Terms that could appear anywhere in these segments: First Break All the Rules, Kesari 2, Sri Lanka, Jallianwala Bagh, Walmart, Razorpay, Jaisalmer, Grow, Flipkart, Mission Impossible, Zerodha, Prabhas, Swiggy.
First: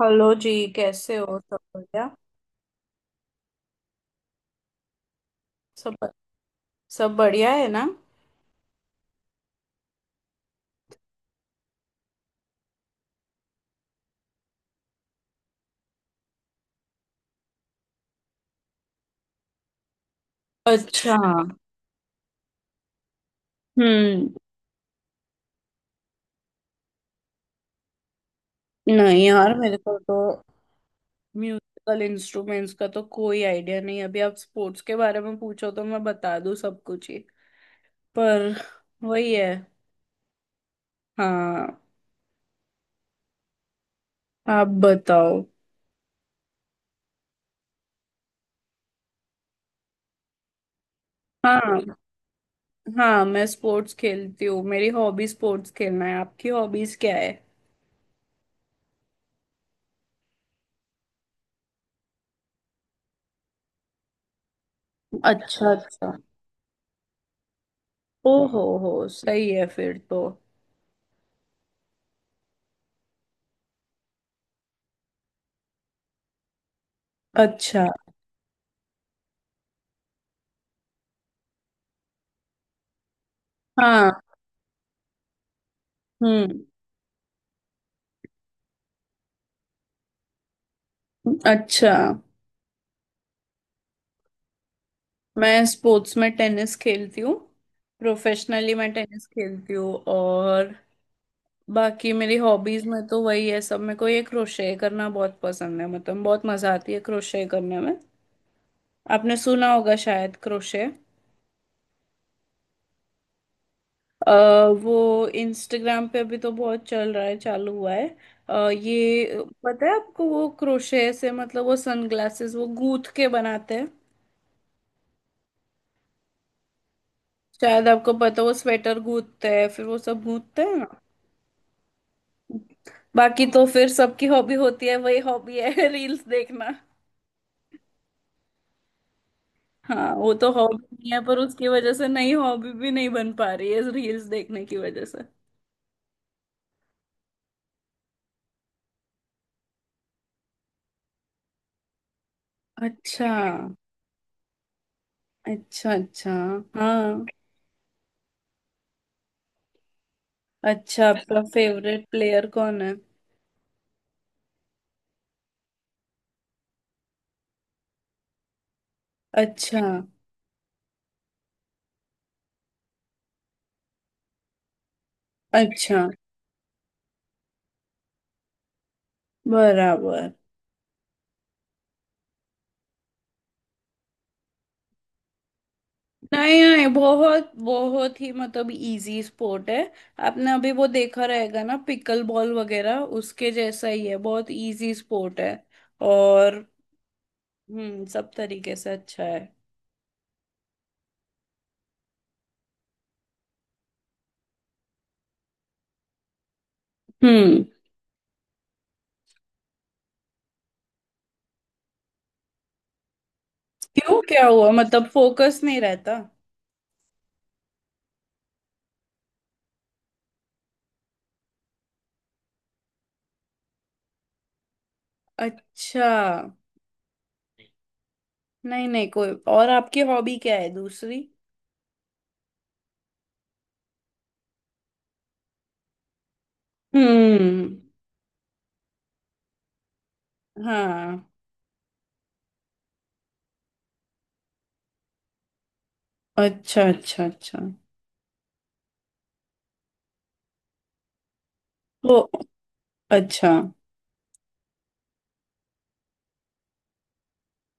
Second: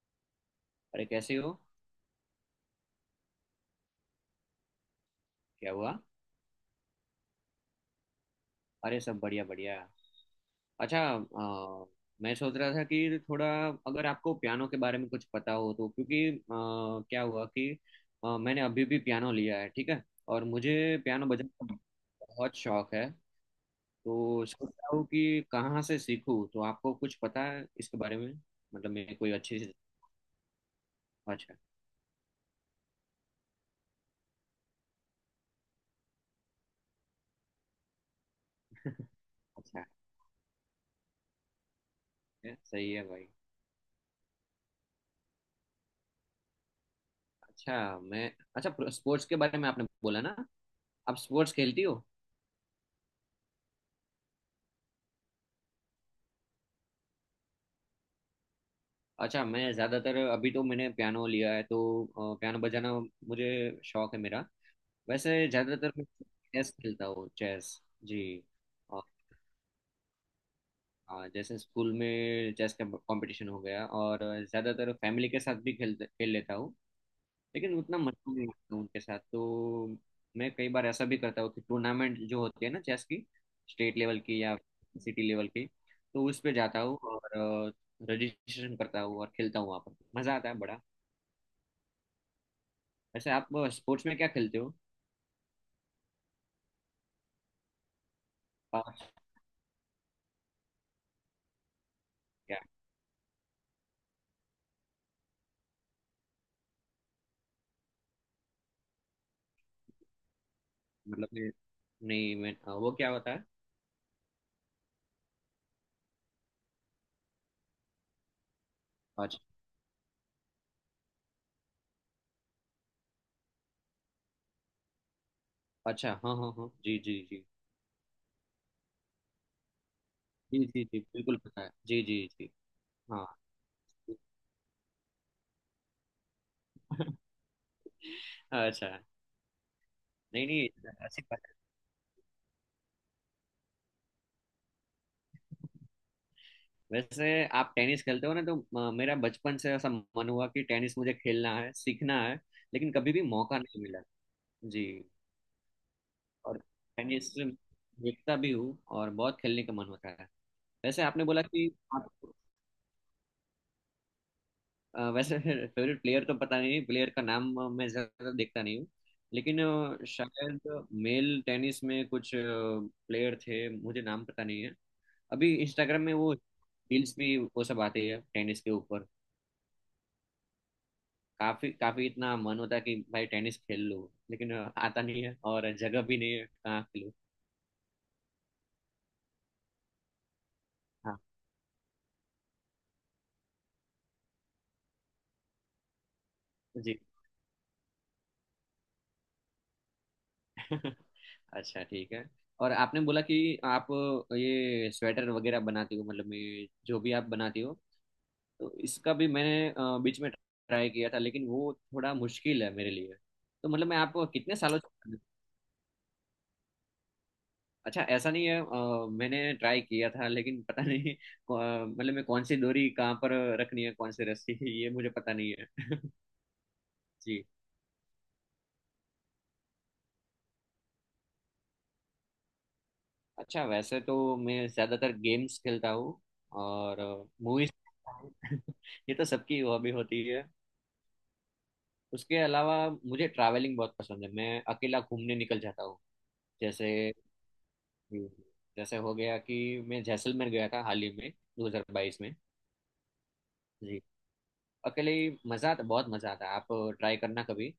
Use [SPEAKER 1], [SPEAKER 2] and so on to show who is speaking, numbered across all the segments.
[SPEAKER 1] Hello जी।
[SPEAKER 2] अरे,
[SPEAKER 1] कैसे
[SPEAKER 2] कैसे
[SPEAKER 1] हो? सब
[SPEAKER 2] हो?
[SPEAKER 1] बढ़िया।
[SPEAKER 2] क्या
[SPEAKER 1] सब
[SPEAKER 2] हुआ?
[SPEAKER 1] सब बढ़िया है ना?
[SPEAKER 2] अरे, सब बढ़िया बढ़िया। अच्छा, मैं सोच रहा था कि थोड़ा, अगर आपको पियानो के बारे में कुछ पता हो, तो क्योंकि क्या हुआ कि मैंने अभी भी पियानो लिया है, ठीक है, और मुझे
[SPEAKER 1] अच्छा।
[SPEAKER 2] पियानो बजाने का बहुत शौक है।
[SPEAKER 1] हम्म।
[SPEAKER 2] तो सोच रहा हूँ कि कहाँ से सीखूँ, तो आपको कुछ पता है इसके बारे में? मतलब मैं
[SPEAKER 1] नहीं
[SPEAKER 2] कोई
[SPEAKER 1] यार,
[SPEAKER 2] अच्छी सी।
[SPEAKER 1] मेरे को तो
[SPEAKER 2] अच्छा।
[SPEAKER 1] म्यूजिकल इंस्ट्रूमेंट्स का तो कोई आइडिया नहीं। अभी आप स्पोर्ट्स के बारे में पूछो तो मैं बता दूं सब कुछ ही। पर वही है।
[SPEAKER 2] अच्छा
[SPEAKER 1] हाँ।
[SPEAKER 2] है, सही है भाई।
[SPEAKER 1] आप बताओ।
[SPEAKER 2] अच्छा, मैं। अच्छा, स्पोर्ट्स के बारे में आपने बोला ना, आप स्पोर्ट्स
[SPEAKER 1] हाँ।
[SPEAKER 2] खेलती हो?
[SPEAKER 1] हाँ मैं स्पोर्ट्स खेलती हूँ। मेरी हॉबी स्पोर्ट्स खेलना है। आपकी हॉबीज क्या है?
[SPEAKER 2] अच्छा, मैं ज़्यादातर अभी तो मैंने पियानो लिया है, तो पियानो बजाना मुझे शौक है मेरा। वैसे
[SPEAKER 1] अच्छा
[SPEAKER 2] ज़्यादातर मैं
[SPEAKER 1] अच्छा।
[SPEAKER 2] चेस खेलता हूँ, चेस। जी।
[SPEAKER 1] ओ हो,
[SPEAKER 2] और
[SPEAKER 1] सही है फिर तो।
[SPEAKER 2] हाँ, जैसे स्कूल में चेस का कंपटीशन हो गया, और ज़्यादातर फैमिली के साथ भी खेल खेल लेता हूँ, लेकिन
[SPEAKER 1] अच्छा।
[SPEAKER 2] उतना मजा नहीं आता उनके साथ। तो मैं कई बार ऐसा भी करता हूँ कि टूर्नामेंट जो होती है ना चेस की, स्टेट
[SPEAKER 1] हाँ।
[SPEAKER 2] लेवल की या सिटी लेवल की, तो उस पे
[SPEAKER 1] हम्म।
[SPEAKER 2] जाता हूँ और रजिस्ट्रेशन करता हूँ और खेलता हूँ, वहाँ पर मज़ा आता है बड़ा।
[SPEAKER 1] अच्छा,
[SPEAKER 2] वैसे आप स्पोर्ट्स में क्या खेलते हो?
[SPEAKER 1] मैं स्पोर्ट्स में टेनिस खेलती हूँ। प्रोफेशनली मैं
[SPEAKER 2] पाँच।
[SPEAKER 1] टेनिस खेलती हूँ। और बाकी मेरी
[SPEAKER 2] क्या?
[SPEAKER 1] हॉबीज में तो वही है सब। मेरे को ये क्रोशे करना बहुत पसंद है। मतलब बहुत मजा आती है क्रोशे करने में। आपने सुना होगा शायद, क्रोशे।
[SPEAKER 2] मतलब मैं, नहीं मैं, हाँ, वो क्या होता है?
[SPEAKER 1] अ, वो इंस्टाग्राम पे अभी तो बहुत चल रहा है, चालू हुआ है।
[SPEAKER 2] पाँच।
[SPEAKER 1] ये पता है आपको, वो क्रोशे से मतलब वो सनग्लासेस वो गूंथ के बनाते हैं।
[SPEAKER 2] अच्छा, हाँ हाँ हाँ, जी जी जी,
[SPEAKER 1] शायद आपको पता है, वो स्वेटर गूंथते हैं, फिर वो सब गूंथते
[SPEAKER 2] जी
[SPEAKER 1] हैं
[SPEAKER 2] जी
[SPEAKER 1] ना।
[SPEAKER 2] जी, बिल्कुल पता है, जी जी जी। हाँ।
[SPEAKER 1] बाकी तो फिर सबकी हॉबी होती है, वही हॉबी है रील्स देखना।
[SPEAKER 2] अच्छा।
[SPEAKER 1] हाँ, वो
[SPEAKER 2] नहीं
[SPEAKER 1] तो हॉबी
[SPEAKER 2] नहीं,
[SPEAKER 1] नहीं है
[SPEAKER 2] अच्छी
[SPEAKER 1] पर
[SPEAKER 2] बात है।
[SPEAKER 1] उसकी वजह से नई हॉबी भी नहीं बन पा रही है रील्स देखने की वजह से।
[SPEAKER 2] वैसे आप टेनिस खेलते हो ना, तो मेरा बचपन से ऐसा मन हुआ कि टेनिस मुझे खेलना है, सीखना है, लेकिन कभी भी
[SPEAKER 1] अच्छा
[SPEAKER 2] मौका नहीं मिला। जी।
[SPEAKER 1] अच्छा। अच्छा।
[SPEAKER 2] और
[SPEAKER 1] हाँ।
[SPEAKER 2] टेनिस देखता भी हूँ और बहुत खेलने का मन होता है। वैसे
[SPEAKER 1] अच्छा,
[SPEAKER 2] आपने बोला
[SPEAKER 1] आपका
[SPEAKER 2] कि
[SPEAKER 1] फेवरेट
[SPEAKER 2] आप,
[SPEAKER 1] प्लेयर कौन है?
[SPEAKER 2] वैसे फेवरेट प्लेयर तो पता नहीं, प्लेयर का नाम मैं ज्यादा देखता नहीं हूँ, लेकिन
[SPEAKER 1] अच्छा
[SPEAKER 2] शायद मेल टेनिस में कुछ प्लेयर थे, मुझे नाम पता नहीं है। अभी इंस्टाग्राम
[SPEAKER 1] अच्छा।
[SPEAKER 2] में वो रील्स भी वो सब आते हैं टेनिस के ऊपर।
[SPEAKER 1] बराबर।
[SPEAKER 2] काफी काफी इतना मन होता है कि भाई टेनिस खेल लो, लेकिन आता नहीं है और जगह भी नहीं है,
[SPEAKER 1] नहीं
[SPEAKER 2] कहाँ
[SPEAKER 1] नहीं,
[SPEAKER 2] खेलूँ।
[SPEAKER 1] बहुत बहुत ही मतलब इजी स्पोर्ट है। आपने अभी वो
[SPEAKER 2] हाँ,
[SPEAKER 1] देखा रहेगा ना, पिकल बॉल वगैरह, उसके जैसा ही है, बहुत इजी स्पोर्ट है। और
[SPEAKER 2] जी।
[SPEAKER 1] हम्म, सब तरीके से अच्छा है।
[SPEAKER 2] अच्छा ठीक है। और आपने बोला कि आप ये स्वेटर वगैरह बनाती हो, मतलब ये जो भी आप बनाती
[SPEAKER 1] हम्म।
[SPEAKER 2] हो, तो इसका भी मैंने बीच में ट्राई किया था, लेकिन वो थोड़ा मुश्किल है मेरे लिए। तो मतलब मैं
[SPEAKER 1] क्यों,
[SPEAKER 2] आपको
[SPEAKER 1] क्या
[SPEAKER 2] कितने
[SPEAKER 1] हुआ?
[SPEAKER 2] सालों
[SPEAKER 1] मतलब
[SPEAKER 2] से।
[SPEAKER 1] फोकस नहीं रहता?
[SPEAKER 2] अच्छा, ऐसा नहीं है, मैंने ट्राई किया था, लेकिन पता नहीं, मतलब मैं कौन सी डोरी कहाँ पर रखनी है, कौन सी रस्सी ये मुझे पता नहीं है।
[SPEAKER 1] अच्छा।
[SPEAKER 2] जी।
[SPEAKER 1] नहीं नहीं, कोई और आपकी हॉबी क्या है दूसरी?
[SPEAKER 2] अच्छा, वैसे तो मैं ज़्यादातर गेम्स खेलता हूँ और
[SPEAKER 1] हम्म।
[SPEAKER 2] मूवीज देखता हूँ। ये तो सबकी हॉबी होती है।
[SPEAKER 1] हाँ।
[SPEAKER 2] उसके अलावा मुझे ट्रैवलिंग बहुत पसंद है, मैं अकेला घूमने निकल जाता हूँ।
[SPEAKER 1] अच्छा
[SPEAKER 2] जैसे।
[SPEAKER 1] अच्छा अच्छा।
[SPEAKER 2] जी। जैसे हो गया कि मैं जैसलमेर गया था हाल ही में,
[SPEAKER 1] तो
[SPEAKER 2] 2022 में।
[SPEAKER 1] अच्छा।
[SPEAKER 2] जी। अकेले ही। मजा आता, बहुत मजा आता है। आप ट्राई करना कभी।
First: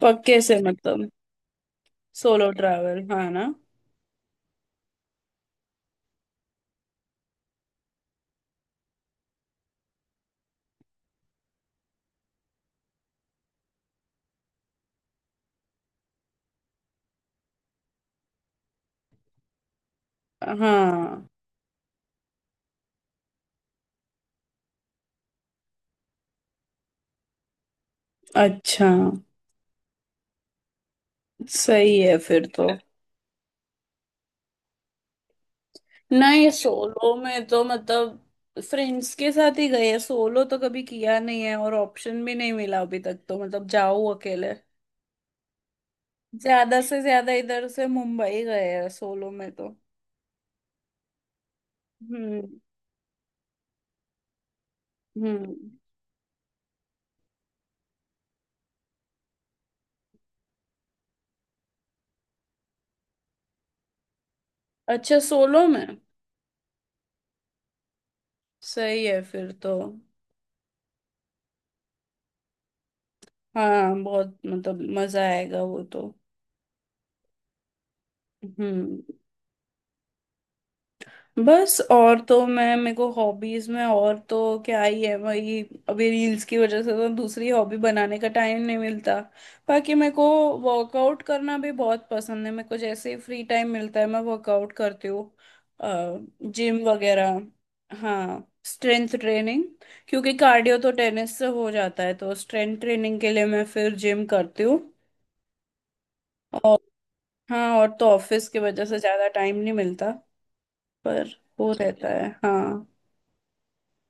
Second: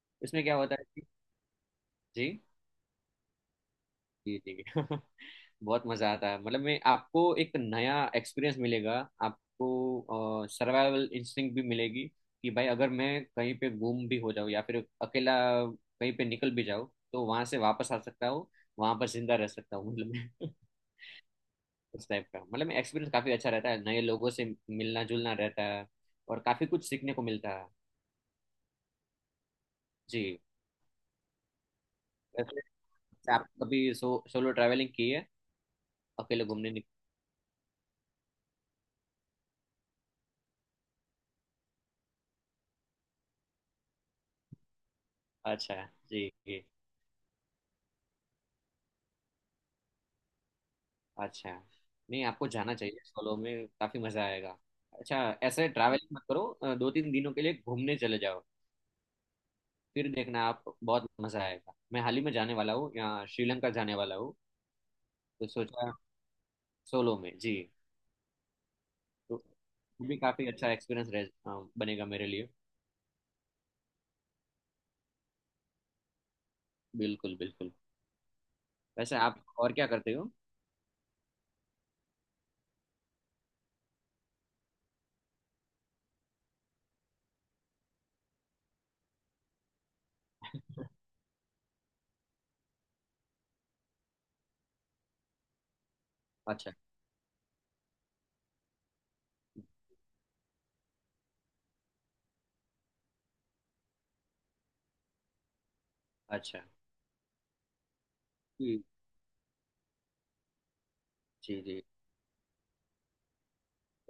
[SPEAKER 1] पक्के
[SPEAKER 2] इसमें क्या
[SPEAKER 1] से
[SPEAKER 2] होता है कि,
[SPEAKER 1] मतलब
[SPEAKER 2] जी
[SPEAKER 1] सोलो ट्रैवल, हाँ ना?
[SPEAKER 2] जी जी। बहुत मजा आता है, मतलब मैं आपको, एक नया एक्सपीरियंस मिलेगा। आपको सर्वाइवल इंस्टिंक्ट भी मिलेगी कि भाई अगर मैं कहीं पे गुम भी हो जाऊँ या फिर अकेला कहीं पे निकल भी जाऊँ, तो वहां से वापस आ सकता हूँ, वहां पर जिंदा रह सकता हूँ, मतलब मैं।
[SPEAKER 1] हाँ।
[SPEAKER 2] उस टाइप का मतलब एक्सपीरियंस काफी अच्छा रहता है, नए लोगों से मिलना जुलना रहता है, और काफी कुछ सीखने को मिलता है।
[SPEAKER 1] अच्छा।
[SPEAKER 2] जी।
[SPEAKER 1] सही है फिर तो।
[SPEAKER 2] वैसे आप कभी सोलो ट्रैवलिंग की है? अकेले
[SPEAKER 1] नहीं,
[SPEAKER 2] घूमने निक...
[SPEAKER 1] सोलो में तो मतलब फ्रेंड्स के साथ ही गए, सोलो तो कभी किया नहीं है और ऑप्शन भी नहीं मिला अभी तक, तो मतलब जाओ अकेले।
[SPEAKER 2] अच्छा, जी जी।
[SPEAKER 1] ज्यादा से ज्यादा इधर से मुंबई गए हैं सोलो में तो।
[SPEAKER 2] अच्छा, नहीं आपको
[SPEAKER 1] हम्म।
[SPEAKER 2] जाना चाहिए सोलो में, काफी मजा आएगा। अच्छा,
[SPEAKER 1] हम्म।
[SPEAKER 2] ऐसे ट्रैवलिंग मत करो, दो तीन दिनों के लिए घूमने चले जाओ, फिर देखना आप, बहुत मजा आएगा। मैं हाल ही में जाने वाला हूँ, यहाँ श्रीलंका जाने वाला हूँ,
[SPEAKER 1] अच्छा,
[SPEAKER 2] तो
[SPEAKER 1] सोलो में।
[SPEAKER 2] सोचा सोलो में। जी।
[SPEAKER 1] सही है
[SPEAKER 2] तो
[SPEAKER 1] फिर तो।
[SPEAKER 2] वो भी काफी अच्छा एक्सपीरियंस रह, बनेगा मेरे लिए।
[SPEAKER 1] हाँ बहुत मतलब मजा आएगा वो तो।
[SPEAKER 2] बिल्कुल बिल्कुल।
[SPEAKER 1] हम्म।
[SPEAKER 2] वैसे आप और क्या करते हो?
[SPEAKER 1] बस, और तो मैं मेरे को हॉबीज में और तो क्या ही है, वही। अभी रील्स की वजह से तो दूसरी हॉबी बनाने का टाइम नहीं मिलता। बाकी मेरे को वर्कआउट करना भी बहुत पसंद है। मेरे को जैसे ही फ्री टाइम मिलता है मैं वर्कआउट करती हूँ।
[SPEAKER 2] अच्छा
[SPEAKER 1] जिम वगैरह। हाँ, स्ट्रेंथ ट्रेनिंग। क्योंकि कार्डियो तो टेनिस से हो जाता है तो स्ट्रेंथ ट्रेनिंग के लिए मैं फिर जिम करती हूँ।
[SPEAKER 2] अच्छा।
[SPEAKER 1] और हाँ, और तो ऑफिस की
[SPEAKER 2] जी
[SPEAKER 1] वजह से ज्यादा टाइम नहीं मिलता पर
[SPEAKER 2] जी
[SPEAKER 1] वो
[SPEAKER 2] जी।
[SPEAKER 1] रहता है। हाँ।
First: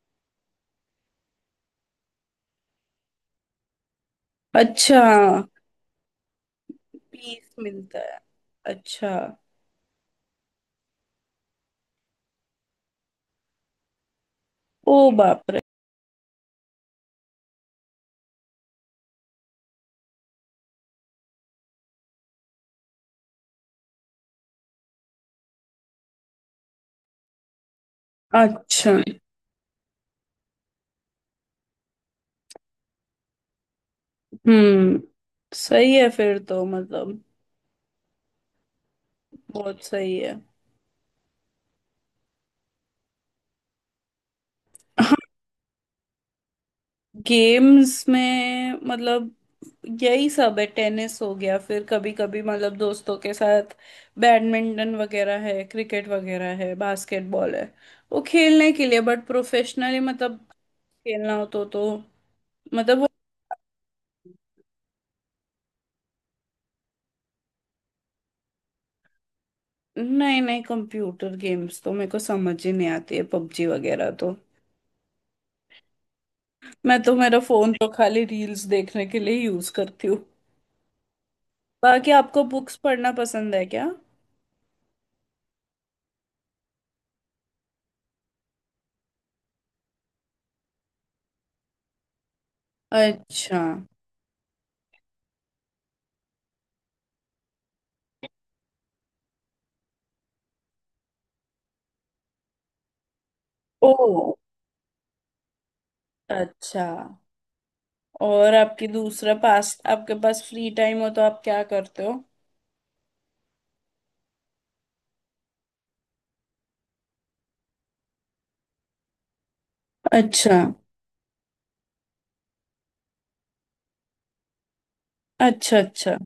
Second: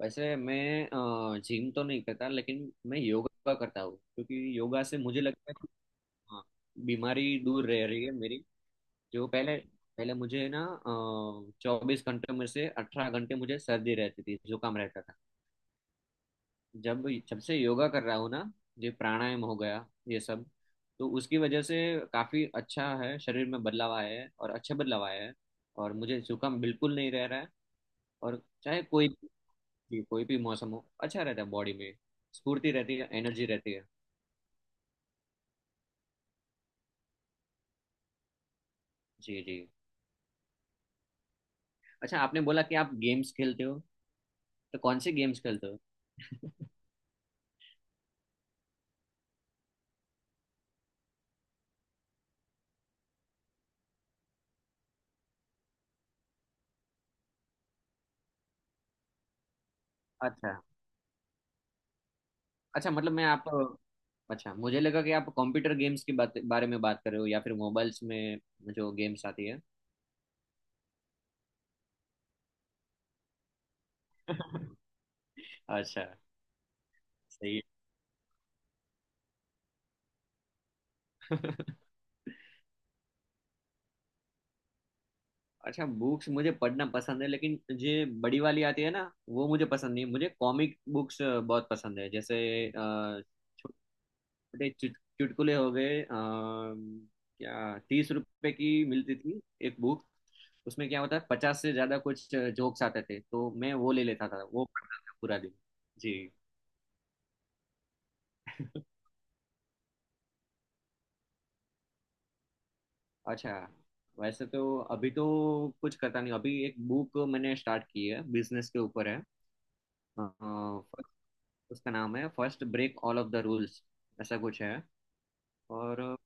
[SPEAKER 2] वैसे मैं जिम तो नहीं करता, लेकिन मैं योगा करता हूँ, क्योंकि योगा से
[SPEAKER 1] अच्छा।
[SPEAKER 2] मुझे लगता है कि, हाँ, बीमारी
[SPEAKER 1] पीस
[SPEAKER 2] दूर रह
[SPEAKER 1] मिलता
[SPEAKER 2] रही है
[SPEAKER 1] है।
[SPEAKER 2] मेरी,
[SPEAKER 1] अच्छा।
[SPEAKER 2] जो पहले पहले मुझे ना 24 घंटे में से 18 घंटे मुझे सर्दी रहती थी, जुकाम
[SPEAKER 1] ओ
[SPEAKER 2] रहता था।
[SPEAKER 1] बाप रे।
[SPEAKER 2] जब जब से योगा कर रहा हूँ ना, ये प्राणायाम हो गया ये सब, तो उसकी वजह से काफी अच्छा है, शरीर में बदलाव आया है और अच्छे बदलाव आया है, और मुझे जुकाम बिल्कुल नहीं रह रहा है, और चाहे
[SPEAKER 1] अच्छा।
[SPEAKER 2] कोई भी मौसम हो, अच्छा रहता है बॉडी में, स्फूर्ति रहती है, एनर्जी रहती है।
[SPEAKER 1] हम्म। सही है फिर तो, मतलब
[SPEAKER 2] जी जी।
[SPEAKER 1] बहुत सही है।
[SPEAKER 2] अच्छा, आपने बोला कि आप गेम्स खेलते हो, तो कौन से
[SPEAKER 1] हाँ,
[SPEAKER 2] गेम्स खेलते हो?
[SPEAKER 1] गेम्स में मतलब यही सब है। टेनिस हो गया, फिर कभी कभी मतलब दोस्तों के साथ बैडमिंटन वगैरह है, क्रिकेट वगैरह है, बास्केटबॉल है, वो खेलने के लिए। बट प्रोफेशनली मतलब
[SPEAKER 2] अच्छा
[SPEAKER 1] खेलना हो तो
[SPEAKER 2] अच्छा,
[SPEAKER 1] मतलब वो।
[SPEAKER 2] मतलब मैं आप, अच्छा मुझे लगा कि आप कंप्यूटर गेम्स के बारे में बात कर रहे हो, या फिर मोबाइल्स में जो गेम्स आती है।
[SPEAKER 1] नहीं नहीं, कंप्यूटर गेम्स तो मेरे को समझ ही नहीं आती है, पबजी वगैरह तो।
[SPEAKER 2] अच्छा,
[SPEAKER 1] मैं तो मेरा
[SPEAKER 2] सही
[SPEAKER 1] फोन तो खाली रील्स देखने के लिए यूज करती हूँ।
[SPEAKER 2] है।
[SPEAKER 1] बाकी आपको बुक्स पढ़ना पसंद है क्या?
[SPEAKER 2] अच्छा, बुक्स मुझे पढ़ना पसंद है, लेकिन ये बड़ी वाली आती है ना, वो मुझे पसंद नहीं है। मुझे कॉमिक बुक्स बहुत पसंद है, जैसे छोटे
[SPEAKER 1] अच्छा।
[SPEAKER 2] छोटे चुटकुले हो गए, क्या 30 रुपए की मिलती थी एक बुक, उसमें क्या होता है 50 से ज्यादा कुछ जोक्स आते थे, तो मैं वो
[SPEAKER 1] ओ।
[SPEAKER 2] ले लेता था, वो पढ़ता था पूरा दिन। जी।
[SPEAKER 1] अच्छा। और आपकी दूसरा पास आपके पास फ्री टाइम हो तो आप क्या करते हो?
[SPEAKER 2] अच्छा, वैसे तो अभी तो कुछ करता नहीं, अभी एक बुक मैंने स्टार्ट की है बिजनेस के ऊपर है,
[SPEAKER 1] अच्छा
[SPEAKER 2] उसका नाम है first break all of the rules, ऐसा कुछ है।
[SPEAKER 1] अच्छा।
[SPEAKER 2] और
[SPEAKER 1] अच्छा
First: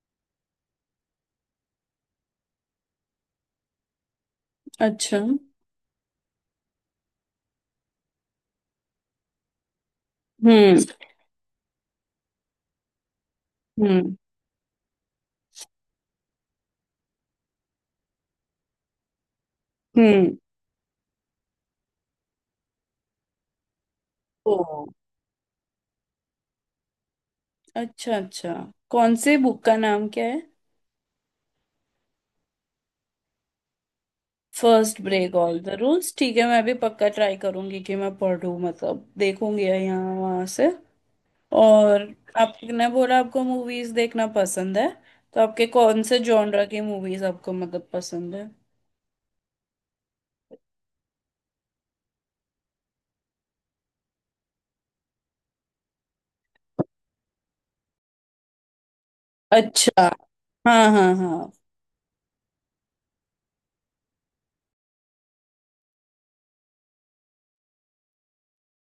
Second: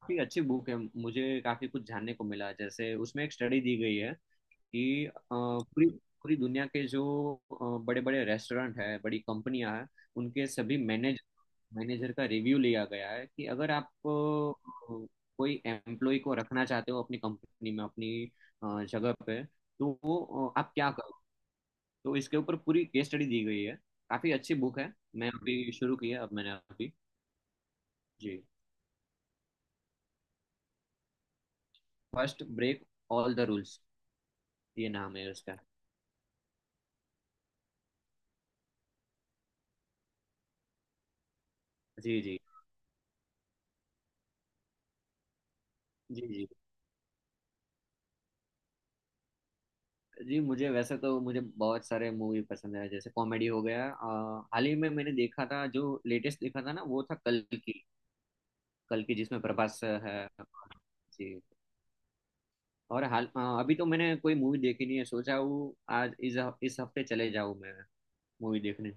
[SPEAKER 2] काफी अच्छी बुक है, मुझे काफी कुछ जानने को मिला, जैसे उसमें एक स्टडी दी गई है कि
[SPEAKER 1] अच्छा।
[SPEAKER 2] पूरी पूरी दुनिया के जो बड़े बड़े रेस्टोरेंट है, बड़ी कंपनियां हैं, उनके सभी
[SPEAKER 1] हम्म।
[SPEAKER 2] मैनेज, मैनेजर का रिव्यू लिया गया है, कि अगर आप
[SPEAKER 1] हम्म।
[SPEAKER 2] कोई एम्प्लॉय को रखना चाहते हो अपनी कंपनी में, अपनी जगह पे, तो वो
[SPEAKER 1] हम्म।
[SPEAKER 2] आप क्या करो, तो इसके ऊपर पूरी केस स्टडी दी गई है, काफी
[SPEAKER 1] ओ।
[SPEAKER 2] अच्छी बुक है। मैं अभी शुरू की है, अब मैंने अभी।
[SPEAKER 1] अच्छा
[SPEAKER 2] जी।
[SPEAKER 1] अच्छा। कौन से, बुक का नाम क्या है?
[SPEAKER 2] First break all the rules, ये
[SPEAKER 1] फर्स्ट
[SPEAKER 2] नाम है
[SPEAKER 1] ब्रेक
[SPEAKER 2] उसका।
[SPEAKER 1] ऑल द रूल्स, ठीक है। मैं भी पक्का ट्राई करूंगी कि मैं पढ़ूं, मतलब देखूंगी यहाँ वहां से। और
[SPEAKER 2] जी जी
[SPEAKER 1] आपने बोला आपको मूवीज देखना पसंद है, तो आपके कौन से
[SPEAKER 2] जी जी।
[SPEAKER 1] जॉनरा की मूवीज आपको मतलब पसंद है?
[SPEAKER 2] जी, मुझे वैसे तो मुझे बहुत सारे मूवी पसंद है, जैसे कॉमेडी हो गया, हाल ही में मैंने देखा था जो लेटेस्ट देखा था ना, वो था कल की, कल की जिसमें प्रभास
[SPEAKER 1] अच्छा,
[SPEAKER 2] है।
[SPEAKER 1] हाँ हाँ
[SPEAKER 2] जी।
[SPEAKER 1] हाँ।
[SPEAKER 2] और हाल अभी तो मैंने कोई मूवी देखी नहीं है, सोचा हूँ आज इस हफ्ते चले जाऊँ मैं मूवी देखने।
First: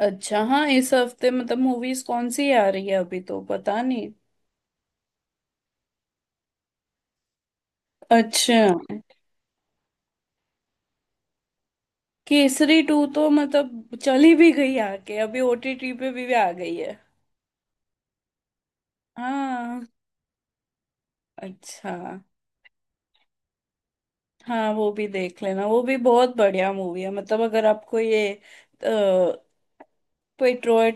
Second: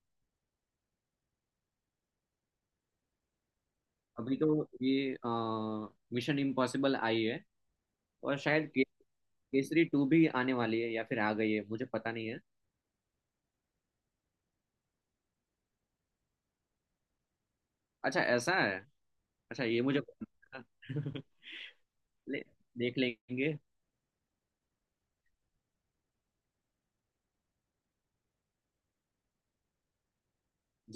[SPEAKER 1] अच्छा हाँ, इस हफ्ते मतलब मूवीज कौन सी आ रही है अभी तो पता नहीं।
[SPEAKER 2] अभी तो ये मिशन इम्पॉसिबल आई है, और
[SPEAKER 1] अच्छा।
[SPEAKER 2] शायद केसरी टू भी आने वाली है या फिर आ गई है, मुझे पता नहीं है।
[SPEAKER 1] केसरी टू तो मतलब चली भी गई आके, अभी ओटीटी पे भी आ गई है।
[SPEAKER 2] अच्छा, ऐसा है? अच्छा, ये
[SPEAKER 1] हाँ।
[SPEAKER 2] मुझे पता नहीं था।
[SPEAKER 1] अच्छा।
[SPEAKER 2] ले, देख लेंगे।
[SPEAKER 1] हाँ वो भी देख लेना, वो भी बहुत बढ़िया मूवी है। मतलब अगर आपको ये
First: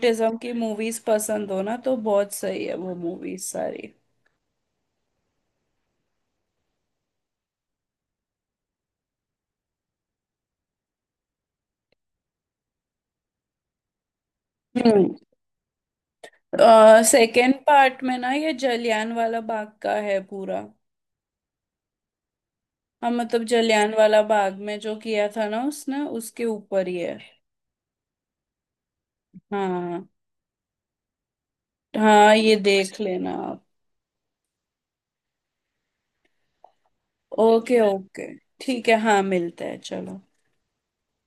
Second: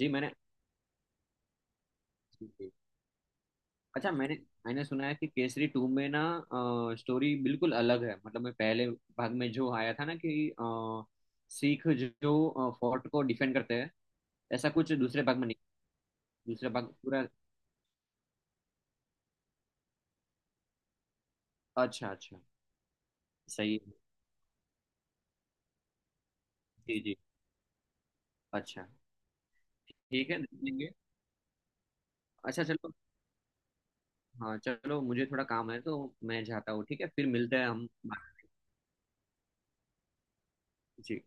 [SPEAKER 2] जी, मैंने
[SPEAKER 1] की मूवीज पसंद हो ना तो बहुत सही है वो मूवीज सारी।
[SPEAKER 2] अच्छा मैंने मैंने सुना है कि केसरी टू में ना स्टोरी बिल्कुल अलग है, मतलब मैं पहले भाग में जो आया था ना कि सिख जो फोर्ट को डिफेंड करते हैं, ऐसा कुछ
[SPEAKER 1] हम्म।
[SPEAKER 2] दूसरे भाग में नहीं, दूसरा भाग पूरा।
[SPEAKER 1] सेकेंड पार्ट में ना, ये जलियान वाला बाग का है पूरा।
[SPEAKER 2] अच्छा अच्छा,
[SPEAKER 1] हाँ, मतलब
[SPEAKER 2] सही है,
[SPEAKER 1] जलियान वाला बाग में जो किया था ना उसने, उसके ऊपर ही
[SPEAKER 2] जी जी।
[SPEAKER 1] है।
[SPEAKER 2] अच्छा
[SPEAKER 1] हाँ।
[SPEAKER 2] ठीक है, देखेंगे।
[SPEAKER 1] हाँ ये
[SPEAKER 2] अच्छा चलो,
[SPEAKER 1] देख लेना आप।
[SPEAKER 2] हाँ चलो, मुझे थोड़ा काम है तो मैं जाता हूँ, ठीक है फिर मिलते हैं
[SPEAKER 1] ओके
[SPEAKER 2] हम।
[SPEAKER 1] ओके। ठीक है, हाँ, मिलते हैं, चलो।
[SPEAKER 2] जी।